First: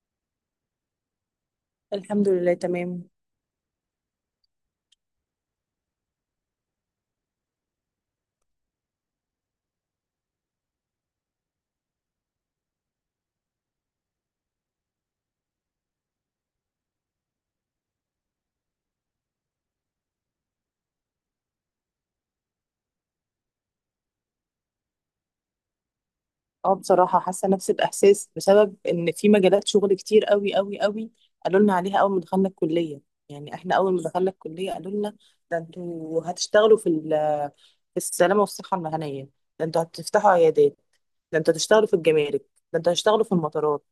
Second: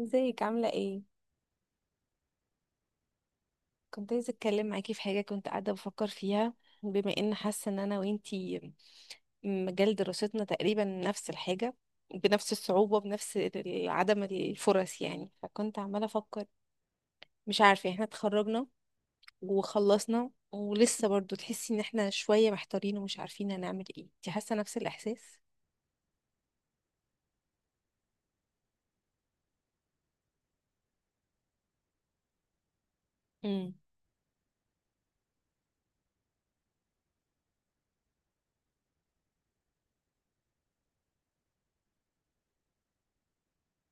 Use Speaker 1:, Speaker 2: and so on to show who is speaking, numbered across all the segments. Speaker 1: ازيك عاملة ايه؟
Speaker 2: الحمد لله تمام.
Speaker 1: كنت عايزة اتكلم معاكي في حاجة كنت قاعدة بفكر فيها، بما ان حاسة ان انا وانتي مجال دراستنا تقريبا نفس الحاجة، بنفس الصعوبة، بنفس عدم الفرص. يعني فكنت عمالة افكر، مش عارفة، احنا اتخرجنا وخلصنا ولسه برضو تحسي ان احنا شوية محتارين ومش عارفين هنعمل ايه. انتي حاسة نفس الاحساس؟
Speaker 2: اه بصراحة حاسة نفس الإحساس بسبب إن في مجالات شغل كتير قوي قوي قوي قالوا لنا عليها أول ما دخلنا الكلية. يعني
Speaker 1: امم،
Speaker 2: إحنا أول ما دخلنا الكلية قالوا لنا ده أنتوا هتشتغلوا في في السلامة والصحة المهنية. ده أنتوا هتفتحوا عيادات. ده أنتوا هتشتغلوا في الجمارك. ده أنتوا هتشتغلوا في المطارات.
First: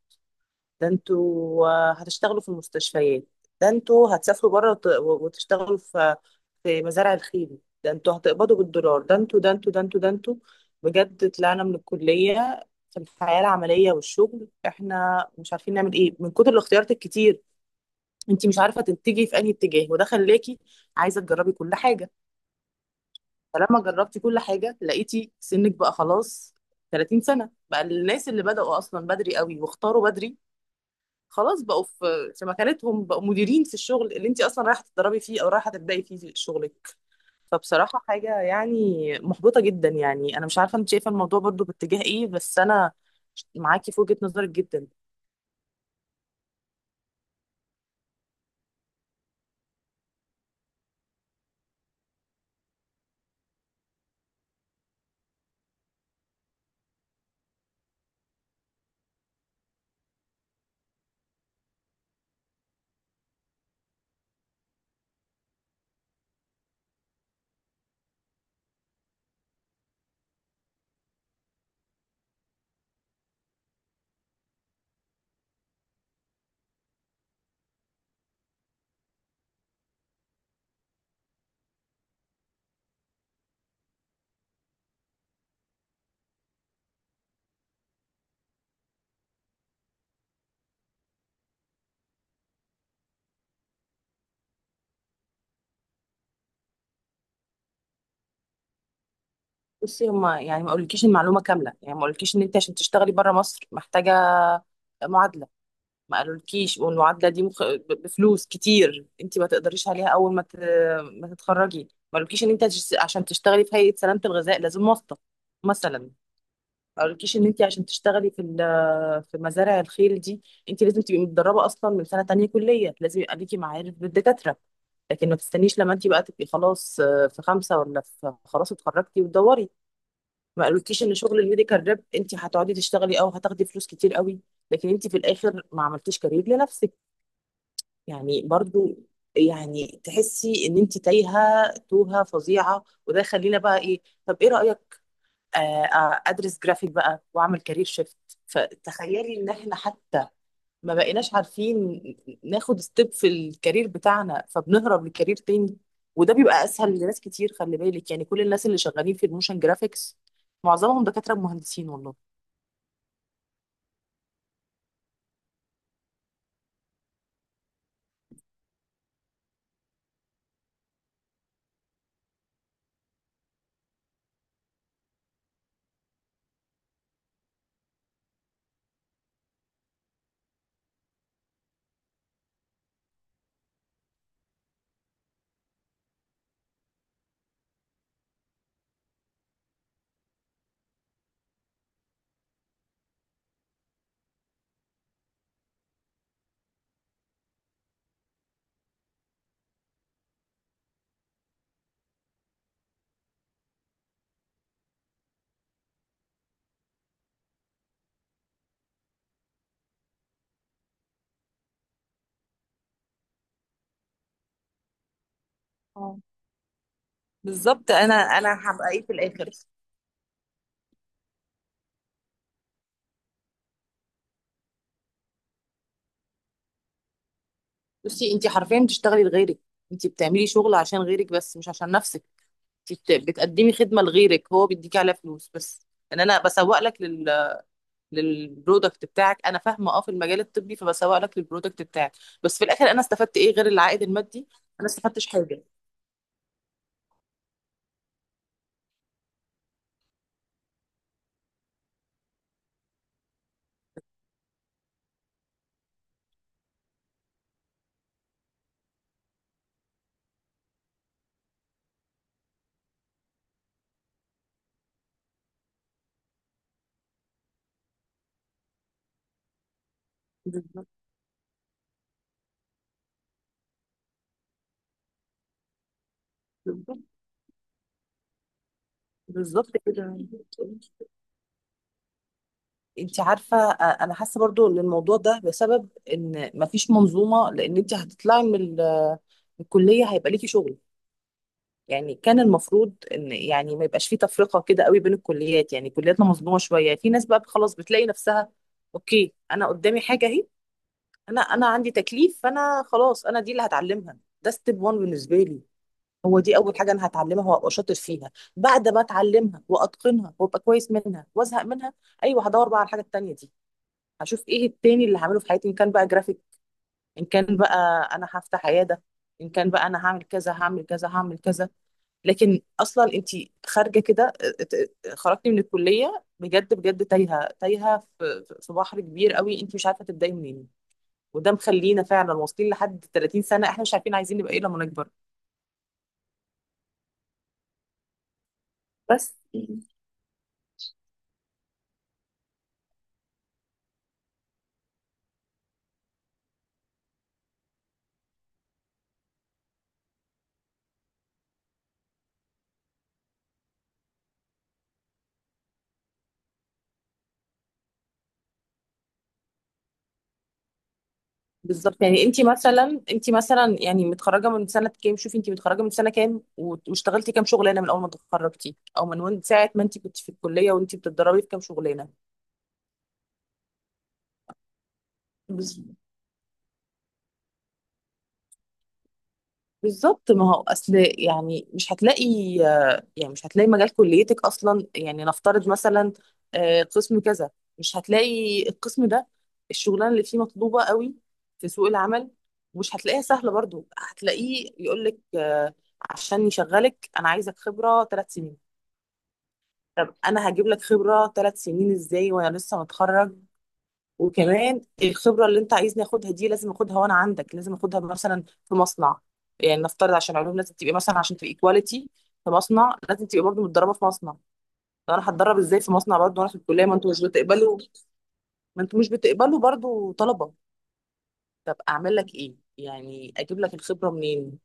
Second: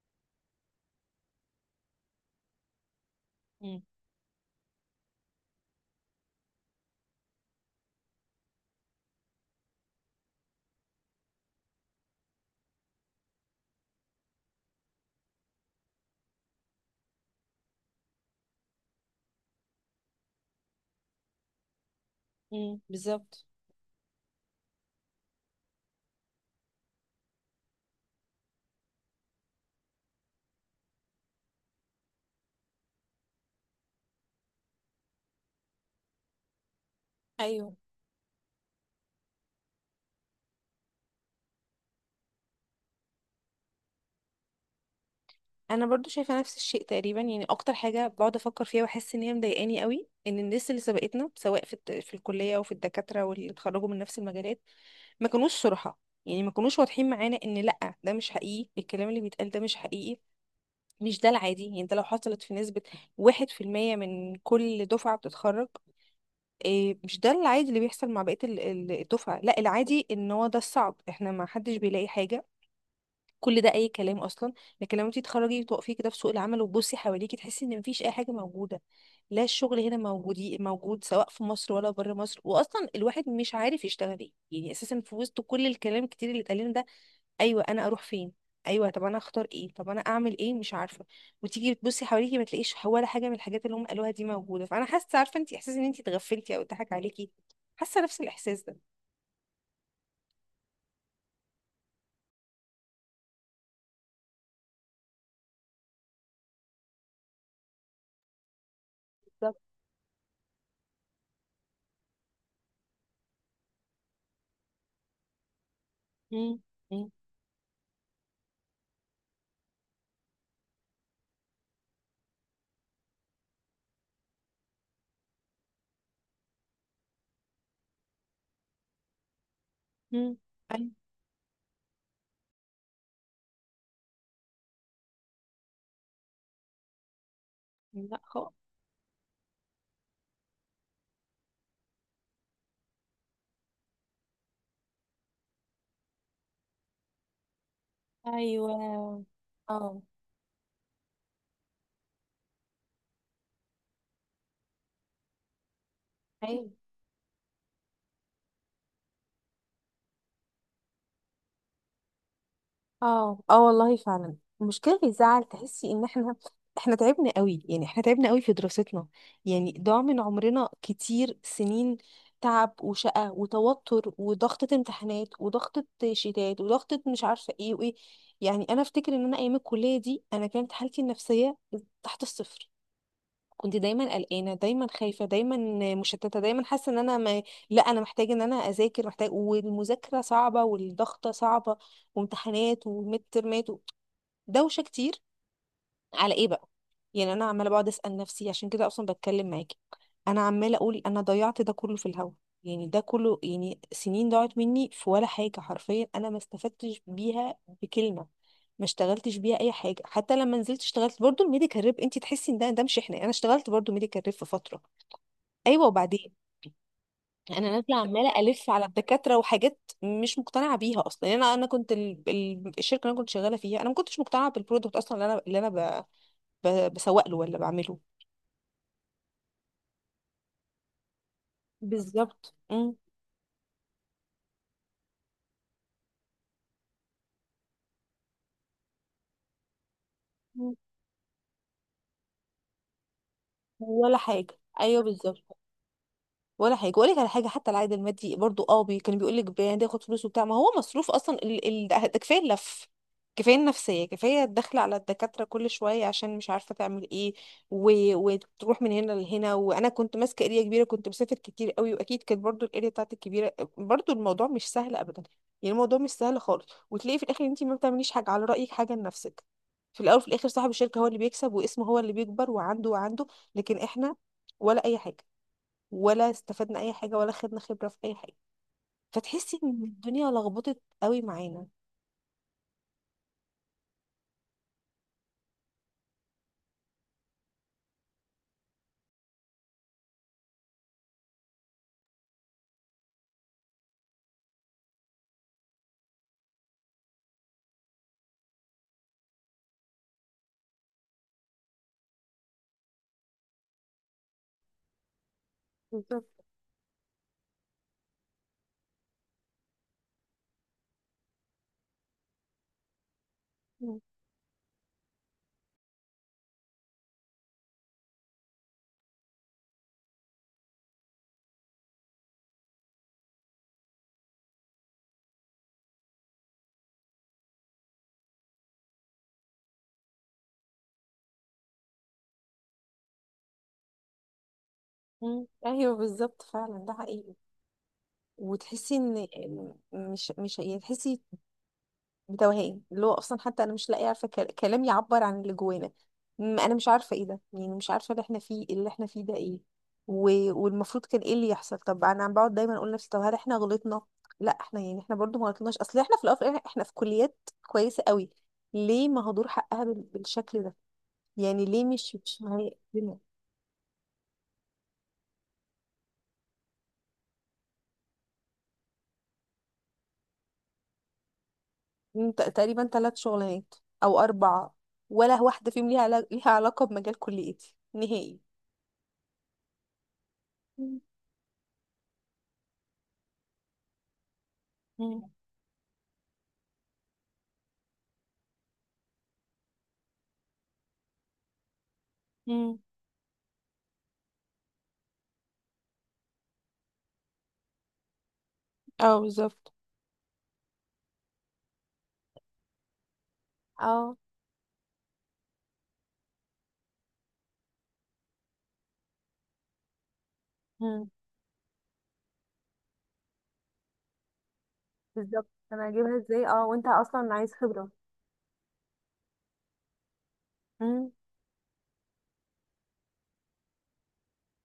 Speaker 2: ده انتوا هتشتغلوا في المستشفيات. ده انتوا هتسافروا بره وتشتغلوا في مزارع الخيل. ده انتوا هتقبضوا بالدولار، ده انتوا، ده انتوا، ده انتوا، ده انتوا. بجد طلعنا من الكلية في الحياة العملية والشغل احنا مش عارفين نعمل ايه من كتر الاختيارات الكتير. انت مش عارفة تتجهي في انهي اتجاه، وده خلاكي عايزة تجربي كل حاجة.
Speaker 1: امم، بالظبط.
Speaker 2: فلما جربتي كل حاجة لقيتي سنك بقى خلاص 30 سنة، بقى الناس اللي بدأوا أصلا بدري قوي واختاروا بدري خلاص بقوا في مكانتهم، بقوا مديرين في الشغل اللي انت اصلا رايحه تتدربي فيه او رايحه تبداي فيه شغلك.
Speaker 1: ايوه،
Speaker 2: فبصراحه حاجه يعني محبطه جدا. يعني انا مش عارفه انت شايفه الموضوع برضو باتجاه ايه، بس انا معاكي في وجهه نظرك جدا.
Speaker 1: انا برضو شايفه نفس الشيء تقريبا. يعني اكتر حاجه بقعد افكر فيها واحس ان هي مضايقاني قوي، ان الناس اللي سبقتنا سواء في الكليه وفي الدكاتره واللي اتخرجوا من نفس المجالات، ما كانوش صراحه، يعني ما كانوش واضحين معانا ان لا، ده مش حقيقي، الكلام اللي بيتقال ده مش حقيقي، مش ده العادي. يعني ده لو حصلت في نسبه 1% من كل دفعه بتتخرج، إيه، مش ده العادي اللي بيحصل مع بقيه الدفعه. لا، العادي ان هو ده الصعب، احنا ما حدش بيلاقي حاجه، كل ده اي كلام اصلا. لكن لما انت تتخرجي وتقفي كده في سوق العمل وتبصي حواليكي، تحسي ان مفيش اي حاجه موجوده. لا، الشغل هنا موجود موجود، سواء في مصر ولا بره مصر، واصلا الواحد مش عارف يشتغل ايه يعني اساسا في وسط كل الكلام الكتير اللي اتقال لنا ده. ايوه، انا اروح فين؟ ايوه، طب انا اختار ايه؟ طب انا اعمل ايه؟ مش عارفه. وتيجي بتبصي حواليكي ما تلاقيش ولا حاجه من الحاجات اللي هم قالوها دي موجوده، فانا حاسه، عارفه انت، احساس ان انت اتغفلتي او اتضحك عليكي. حاسه نفس الاحساس ده.
Speaker 2: بصي، هما يعني ما قالولكيش المعلومه كامله، يعني ما قالولكيش ان انت عشان تشتغلي بره مصر محتاجه معادله. ما قالولكيش والمعادله دي بفلوس كتير انت ما
Speaker 1: بالظبط.
Speaker 2: تقدريش عليها اول ما تتخرجي. ما قالولكيش ان انت عشان تشتغلي في هيئه سلامه الغذاء لازم واسطه مثلا.
Speaker 1: امم، امم.
Speaker 2: قالكيش ان انت عشان تشتغلي في في مزارع الخيل دي انت لازم تبقي متدربه اصلا من سنه تانية كليه، لازم يبقى ليكي معارف بالدكاتره. لكن ما تستنيش لما انت بقى تبقي خلاص في خمسه ولا في خلاص اتخرجتي وتدوري.
Speaker 1: مم.
Speaker 2: ما
Speaker 1: أيوة.
Speaker 2: قالكيش ان شغل الميديكال ريب انت هتقعدي تشتغلي او هتاخدي فلوس كتير قوي، لكن انت في الاخر ما عملتيش كارير لنفسك.
Speaker 1: لا
Speaker 2: يعني
Speaker 1: خالص.
Speaker 2: برضو يعني تحسي ان انت تايهه توهه فظيعه، وده يخلينا بقى ايه، طب ايه رايك ادرس جرافيك بقى واعمل كارير شيفت.
Speaker 1: ايوه.
Speaker 2: فتخيلي ان احنا
Speaker 1: اه.
Speaker 2: حتى ما بقيناش عارفين ناخد ستيب في الكارير بتاعنا، فبنهرب لكارير تاني، وده بيبقى
Speaker 1: ايوه.
Speaker 2: اسهل لناس كتير. خلي بالك، يعني كل الناس اللي شغالين في الموشن جرافيكس معظمهم دكاترة مهندسين والله.
Speaker 1: اه، اه والله فعلا، المشكله اللي تزعل تحسي ان احنا تعبنا قوي. يعني احنا تعبنا قوي في دراستنا، يعني ضاع من عمرنا كتير سنين، تعب وشقة وتوتر وضغطة امتحانات وضغطة شتات وضغطة مش عارفة ايه وايه. يعني انا افتكر ان انا ايام الكلية دي، انا كانت حالتي النفسية تحت الصفر. كنت دايما قلقانه، دايما خايفه، دايما مشتته، دايما حاسه ان انا ما... لا، انا محتاجه ان انا اذاكر، محتاج، والمذاكره صعبه والضغطه صعبه وامتحانات وميد ترمات دوشه كتير. على ايه بقى؟ يعني انا عماله بقعد اسال نفسي، عشان كده اصلا بتكلم معاكي. انا عماله اقول انا ضيعت ده كله في الهوا. يعني ده كله يعني سنين ضاعت مني في ولا حاجه، حرفيا انا ما استفدتش بيها بكلمه، ما اشتغلتش بيها اي حاجه. حتى لما نزلت اشتغلت برضو الميديكال ريب، انت تحسي ان ده مش احنا. انا اشتغلت برضو ميديكال ريب في فتره، ايوه،
Speaker 2: اه،
Speaker 1: وبعدين انا
Speaker 2: بالظبط.
Speaker 1: نازله
Speaker 2: انا
Speaker 1: عماله
Speaker 2: انا
Speaker 1: الف على
Speaker 2: هبقى ايه في
Speaker 1: الدكاتره
Speaker 2: الاخر.
Speaker 1: وحاجات مش مقتنعه بيها اصلا. يعني انا كنت الشركه اللي انا كنت شغاله فيها انا ما كنتش مقتنعه بالبرودكت اصلا اللي انا بسوق له ولا بعمله.
Speaker 2: بصي، انت حرفيا بتشتغلي لغيرك، انت بتعملي شغل عشان غيرك بس مش عشان نفسك.
Speaker 1: بالظبط، امم.
Speaker 2: انت بتقدمي خدمة لغيرك، هو بيديكي عليها فلوس بس. ان انا بسوق لك للبرودكت بتاعك، انا فاهمه اه، في المجال الطبي، فبسوق لك للبرودكت بتاعك. بس في الاخر انا استفدت ايه غير العائد
Speaker 1: ولا حاجه،
Speaker 2: المادي؟ انا
Speaker 1: ايوه
Speaker 2: استفدتش
Speaker 1: بالظبط.
Speaker 2: حاجه.
Speaker 1: ولا حاجه، واقول لك على حاجه، حتى العائد المادي برضو، اه، بي كان بيقول لك ده ياخد فلوس وبتاع، ما هو مصروف اصلا ده كفايه اللف، كفايه النفسيه، كفايه الدخل على الدكاتره كل شويه عشان مش عارفه تعمل ايه، وتروح من هنا لهنا. وانا كنت ماسكه اريا كبيره، كنت مسافر كتير قوي، واكيد كانت برضو الاريا بتاعتي كبيره، برضو الموضوع مش سهل ابدا، يعني الموضوع مش سهل خالص. وتلاقي في الاخر انت ما بتعمليش حاجه، على رايك، حاجه لنفسك. في الاول وفي الاخر صاحب
Speaker 2: بالظبط.
Speaker 1: الشركه هو اللي بيكسب واسمه هو اللي بيكبر وعنده وعنده. لكن احنا ولا اي حاجه، ولا استفدنا اي
Speaker 2: بالظبط.
Speaker 1: حاجه، ولا خدنا خبره في اي حاجه. فتحسي
Speaker 2: بالظبط
Speaker 1: ان
Speaker 2: كده.
Speaker 1: الدنيا لخبطت قوي معانا.
Speaker 2: انت عارفه انا حاسه برضو ان الموضوع ده بسبب ان مفيش منظومه. لان انت هتطلعي من من الكليه هيبقى ليكي شغل. يعني كان المفروض ان، يعني ما يبقاش فيه تفرقه كده قوي بين الكليات. يعني كلياتنا مظلومه شويه. في ناس بقى خلاص بتلاقي نفسها اوكي، انا قدامي حاجه اهي، انا عندي تكليف، فانا خلاص، انا دي اللي هتعلمها، ده ستيب 1 بالنسبه لي. هو
Speaker 1: بالظبط.
Speaker 2: دي اول حاجه انا هتعلمها وابقى شاطر فيها، بعد ما اتعلمها واتقنها وابقى كويس منها وازهق منها، ايوه هدور بقى على الحاجه التانيه دي.
Speaker 1: مم.
Speaker 2: هشوف ايه التاني اللي هعمله في حياتي، ان كان بقى جرافيك، ان كان بقى انا هفتح عياده، ان كان بقى انا هعمل كذا هعمل كذا هعمل كذا. لكن اصلا انت خارجه كده خرجتي من الكليه بجد بجد تايهه تايهه في بحر كبير قوي، انت مش عارفه تبداي منين، وده مخلينا فعلا واصلين لحد 30 سنه احنا مش عارفين عايزين نبقى ايه لما نكبر.
Speaker 1: مم. ايوه بالظبط، فعلا ده حقيقي. وتحسي ان
Speaker 2: بس
Speaker 1: إن
Speaker 2: يعني،
Speaker 1: مش يعني، تحسي بتوهان، اللي هو اصلا حتى انا مش لاقيه، عارفه، كلام يعبر عن اللي جوانا. انا مش عارفه ايه ده، يعني مش عارفه اللي احنا فيه، اللي احنا فيه ده ايه، و... والمفروض كان ايه اللي يحصل. طب انا عم بقعد دايما اقول لنفسي طب هل احنا غلطنا؟ لا، احنا يعني احنا برضو ما غلطناش، اصل احنا في الاول وفي الآخر احنا في كليات كويسه قوي، ليه مهدور حقها بالشكل ده؟ يعني ليه
Speaker 2: بالظبط،
Speaker 1: مش
Speaker 2: يعني انت
Speaker 1: مش معايا
Speaker 2: مثلا
Speaker 1: هنا؟
Speaker 2: انت مثلا يعني متخرجه من سنه كام؟ شوفي انت متخرجه من سنه كام واشتغلتي كام شغلانه من اول ما اتخرجتي او من ساعه ما انت كنت في الكليه وانت بتتدربي في كام شغلانه؟
Speaker 1: تقريبا 3 شغلانات او 4، ولا واحده فيهم ليها علاقه، ليها علاقه بمجال كليتي نهائي.
Speaker 2: بالظبط، ما هو اصل،
Speaker 1: مم.
Speaker 2: يعني مش هتلاقي، يعني مش هتلاقي مجال كليتك اصلا. يعني نفترض مثلا قسم كذا، مش هتلاقي القسم ده، الشغلانه اللي فيه مطلوبه قوي في سوق العمل.
Speaker 1: مم.
Speaker 2: مش هتلاقيها سهله برضو، هتلاقيه يقول لك عشان يشغلك انا عايزك خبره 3 سنين.
Speaker 1: اه بالظبط.
Speaker 2: طب انا هجيب لك خبره 3 سنين ازاي وانا لسه متخرج؟
Speaker 1: اه.
Speaker 2: وكمان الخبرة اللي انت عايزني اخدها دي لازم اخدها وانا عندك، لازم اخدها مثلا في مصنع. يعني نفترض عشان علوم لازم تبقي
Speaker 1: مم.
Speaker 2: مثلا، عشان تبقي كواليتي في مصنع لازم تبقي برضه متدربة في مصنع. طب انا
Speaker 1: بالظبط.
Speaker 2: هتدرب ازاي
Speaker 1: انا
Speaker 2: في
Speaker 1: هجيبها
Speaker 2: مصنع برضه
Speaker 1: ازاي؟
Speaker 2: وانا في
Speaker 1: اه،
Speaker 2: الكلية،
Speaker 1: وانت
Speaker 2: ما انتوا مش
Speaker 1: اصلا عايز
Speaker 2: بتقبلوا،
Speaker 1: خبرة.
Speaker 2: ما انتوا مش بتقبلوا برضه طلبة؟
Speaker 1: مم.
Speaker 2: طب اعمل لك ايه؟ يعني اجيب لك الخبرة منين؟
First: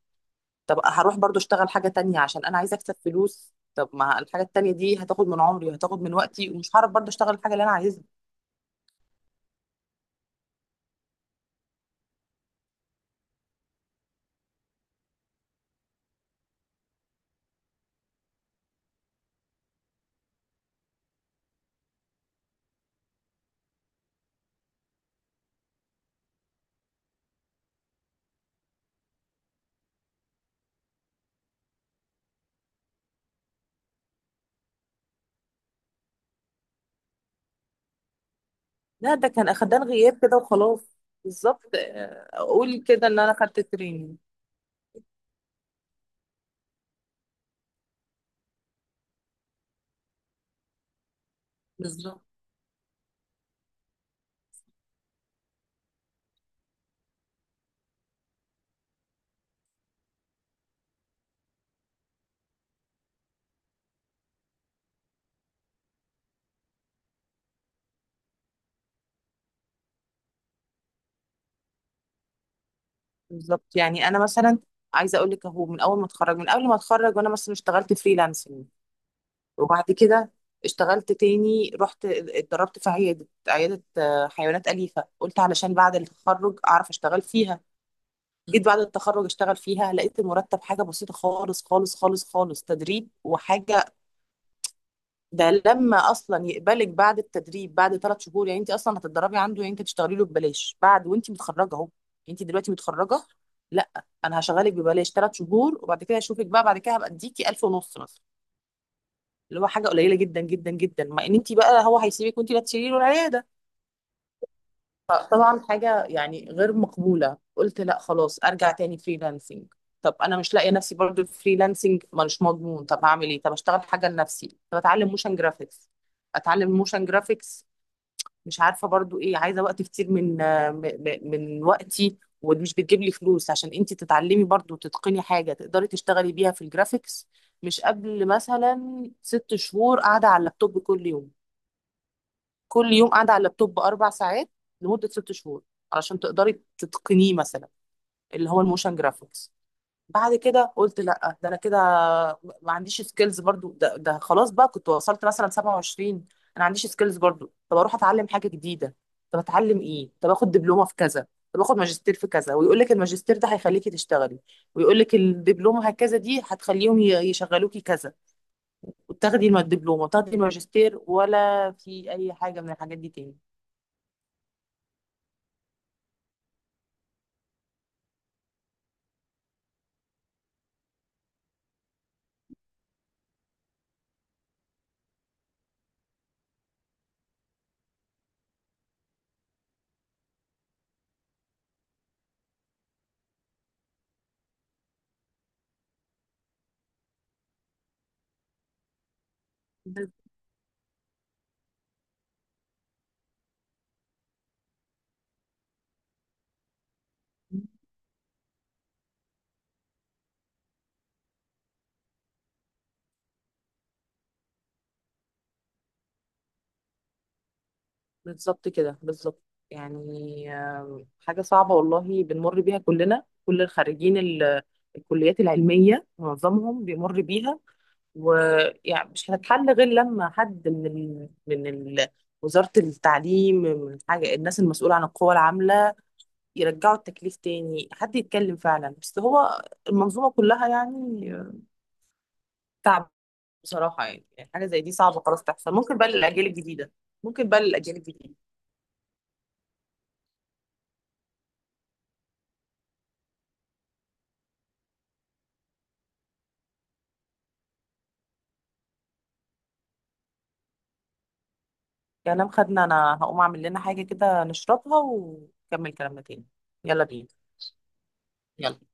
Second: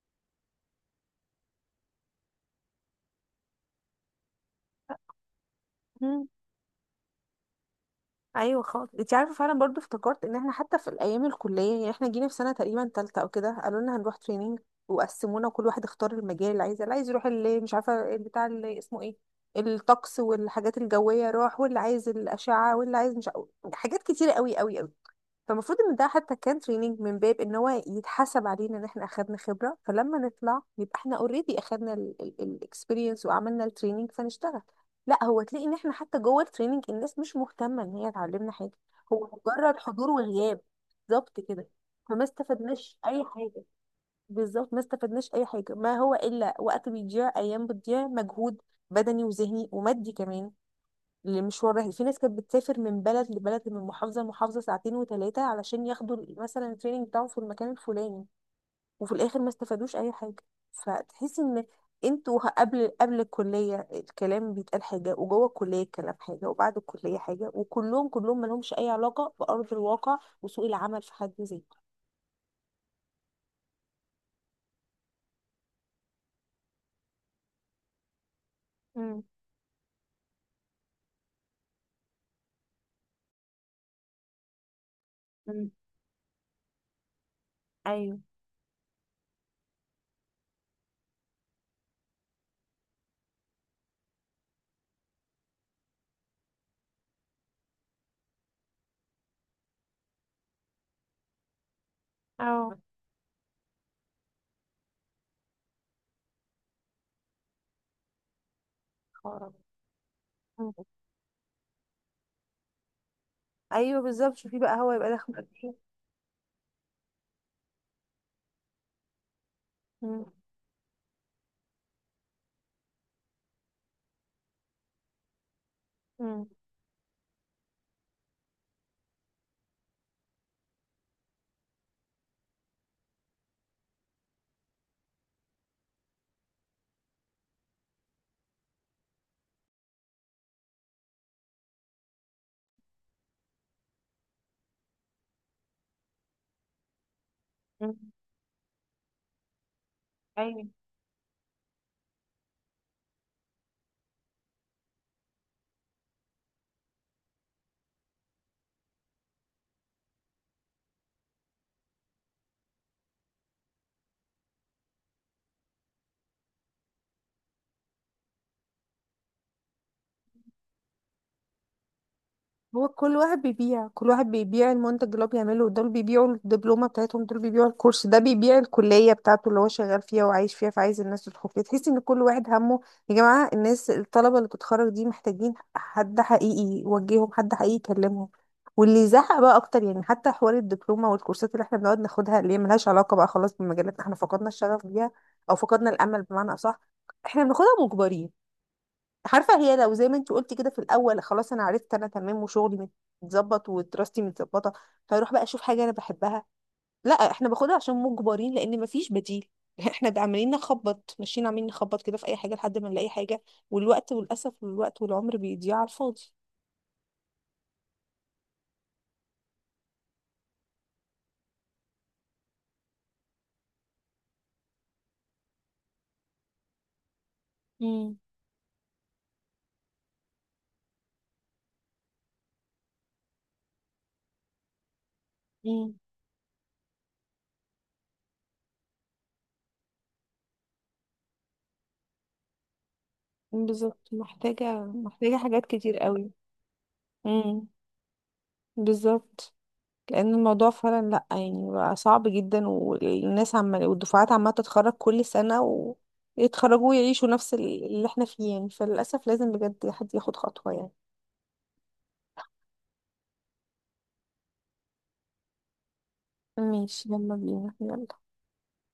Speaker 2: طب هروح برضه اشتغل حاجة تانية عشان انا عايزة اكسب فلوس؟ طب ما الحاجة التانية دي هتاخد من عمري وهتاخد من
Speaker 1: مم.
Speaker 2: وقتي ومش هعرف برضه اشتغل الحاجة اللي انا عايزها.
Speaker 1: ايوه خالص. انت عارفه، فعلا برضو افتكرت ان احنا حتى في الايام الكليه، يعني احنا جينا في سنه تقريبا تالتة او كده، قالوا لنا هنروح تريننج. وقسمونا، كل واحد اختار المجال اللي عايزه، اللي عايز يروح اللي مش عارفه بتاع، اللي اسمه ايه، الطقس والحاجات الجويه راح، واللي عايز الاشعه، واللي عايز مش عارف- حاجات كتيره قوي قوي قوي. فالمفروض ان ده حتى كان تريننج من باب ان هو يتحسب علينا ان احنا اخدنا خبره، فلما نطلع يبقى احنا اوريدي اخدنا الاكسبيرينس وعملنا التريننج فنشتغل. لا، هو تلاقي ان احنا حتى جوه التريننج الناس مش مهتمه ان هي تعلمنا حاجه،
Speaker 2: لا، ده
Speaker 1: هو
Speaker 2: كان
Speaker 1: مجرد
Speaker 2: اخدان
Speaker 1: حضور
Speaker 2: غياب كده
Speaker 1: وغياب.
Speaker 2: وخلاص.
Speaker 1: بالظبط
Speaker 2: بالظبط
Speaker 1: كده. فما
Speaker 2: اقول
Speaker 1: استفدناش
Speaker 2: كده ان
Speaker 1: اي
Speaker 2: انا خدت
Speaker 1: حاجه،
Speaker 2: تريننج.
Speaker 1: بالظبط ما استفدناش اي حاجه. ما هو الا وقت بيضيع، ايام بتضيع، مجهود بدني وذهني ومادي كمان، لمشوار رحلة. في ناس
Speaker 2: بالظبط.
Speaker 1: كانت بتسافر من بلد لبلد، من محافظة لمحافظة، ساعتين وثلاثة علشان ياخدوا مثلا التريننج بتاعهم في المكان الفلاني، وفي الآخر ما استفادوش أي حاجة. فتحس إن انتوا، قبل الكلية الكلام بيتقال حاجة، وجوه الكلية الكلام حاجة، وبعد الكلية حاجة، وكلهم مالهمش أي علاقة بأرض الواقع وسوق العمل في حد ذاته.
Speaker 2: بالظبط. يعني انا مثلا عايزه اقول لك اهو، من اول ما اتخرج، من قبل ما اتخرج، وانا مثلا اشتغلت فريلانسنج.
Speaker 1: مم.
Speaker 2: وبعد كده اشتغلت تاني، رحت اتدربت في عياده حيوانات اليفه، قلت
Speaker 1: مم.
Speaker 2: علشان بعد التخرج اعرف اشتغل فيها.
Speaker 1: أيوه.
Speaker 2: جيت بعد التخرج اشتغل فيها، لقيت المرتب حاجه بسيطه خالص خالص خالص خالص، تدريب وحاجه. ده لما اصلا يقبلك بعد التدريب بعد 3 شهور، يعني انت اصلا هتتدربي عنده، يعني انت تشتغلي له ببلاش بعد وانت متخرجه اهو. انت دلوقتي
Speaker 1: أو.
Speaker 2: متخرجه؟ لا، انا هشغلك ببلاش 3 شهور، وبعد كده اشوفك بقى، بعد كده هبقى اديكي 1000 ونص مثلا.
Speaker 1: خرب.
Speaker 2: اللي هو حاجه قليله جدا جدا
Speaker 1: مم.
Speaker 2: جدا، مع ان انت بقى هو هيسيبك وانت اللي هتشيلي له العياده.
Speaker 1: أيوه بالظبط، شوفي بقى هو يبقى داخل قد
Speaker 2: فطبعا
Speaker 1: إيه.
Speaker 2: حاجه يعني غير مقبوله، قلت لا خلاص ارجع تاني فريلانسنج. طب
Speaker 1: مم.
Speaker 2: انا مش لاقيه نفسي برضه في فريلانسنج، مش مضمون. طب هعمل ايه؟ طب اشتغل حاجه لنفسي، طب اتعلم موشن جرافيكس.
Speaker 1: مم.
Speaker 2: اتعلم موشن جرافيكس، مش عارفه برضو ايه، عايزه وقت كتير من من وقتي ومش بتجيب لي فلوس، عشان انت تتعلمي برضو تتقني حاجه تقدري تشتغلي بيها في الجرافيكس. مش قبل مثلا 6 شهور قاعده على اللابتوب كل يوم، كل يوم قاعده على اللابتوب 4 ساعات لمده 6 شهور علشان تقدري تتقنيه مثلا،
Speaker 1: مم.
Speaker 2: اللي هو الموشن جرافيكس. بعد
Speaker 1: أيوه.
Speaker 2: كده قلت لا، ده انا كده ما عنديش سكيلز برضو، ده خلاص بقى كنت وصلت مثلا 27 انا. ما عنديش سكيلز برضو، طب اروح اتعلم حاجه جديده؟ طب اتعلم ايه؟ طب اخد دبلومه في كذا؟ طب اخد ماجستير في كذا؟ ويقول لك الماجستير ده هيخليكي تشتغلي، ويقول لك الدبلومه هكذا دي هتخليهم يشغلوكي كذا. وتاخدي الدبلومه وتاخدي الماجستير ولا في اي حاجه من
Speaker 1: هو
Speaker 2: الحاجات دي.
Speaker 1: كل واحد بيبيع، كل واحد بيبيع المنتج اللي هو بيعمله. دول بيبيعوا الدبلومة بتاعتهم، دول بيبيعوا الكورس ده، بيبيع الكلية بتاعته اللي هو شغال فيها وعايش فيها فعايز الناس تدخل فيها. تحس ان كل واحد همه، يا جماعة الناس، الطلبة اللي بتتخرج دي محتاجين حد حقيقي يوجههم، حد حقيقي يكلمهم واللي يزعق بقى اكتر. يعني حتى حوار الدبلومة والكورسات اللي احنا بنقعد ناخدها اللي هي ملهاش علاقة بقى خلاص بمجالاتنا، احنا فقدنا الشغف بيها، او فقدنا الامل بمعنى اصح. احنا بناخدها مجبرين. عارفه، هي لو زي
Speaker 2: تاني.
Speaker 1: ما انت قلتي كده في الاول، خلاص انا عرفت انا تمام وشغلي متظبط ودراستي متظبطه، فاروح بقى اشوف حاجه انا بحبها. لا، احنا باخدها عشان مجبرين لان مفيش بديل. احنا ده عمالين نخبط، ماشيين عمالين نخبط كده في اي حاجه لحد ما نلاقي حاجه، والوقت والاسف والوقت والعمر بيضيع على الفاضي.
Speaker 2: بالظبط كده، بالظبط. يعني حاجة صعبة والله، بنمر بيها كلنا، كل الخريجين الكليات العلمية معظمهم بيمر بيها.
Speaker 1: امم.
Speaker 2: ويعني مش هتتحل غير لما حد من وزارة التعليم، من حاجة، الناس المسؤولة عن القوى العاملة،
Speaker 1: امم،
Speaker 2: يرجعوا التكليف تاني، حد يتكلم فعلا. بس هو المنظومة كلها يعني تعب بصراحة.
Speaker 1: بالظبط.
Speaker 2: يعني حاجة
Speaker 1: محتاجه،
Speaker 2: زي دي صعبة
Speaker 1: محتاجه
Speaker 2: خلاص
Speaker 1: حاجات
Speaker 2: تحصل،
Speaker 1: كتير
Speaker 2: ممكن بقى
Speaker 1: قوي.
Speaker 2: للأجيال الجديدة. ممكن بقى
Speaker 1: امم.
Speaker 2: للأجيال الجديدة.
Speaker 1: بالظبط. لان الموضوع فعلا لا يعني بقى صعب جدا، والناس عمال والدفعات عماله تتخرج كل سنه، ويتخرجوا ويعيشوا نفس اللي احنا فيه. يعني فللاسف لازم بجد حد ياخد خطوه يعني.
Speaker 2: كلام خدنا، انا هقوم اعمل لنا حاجة كده نشربها ونكمل كلامنا تاني. يلا
Speaker 1: ماشي،
Speaker 2: بينا،
Speaker 1: يلا بينا، يلا.
Speaker 2: يلا.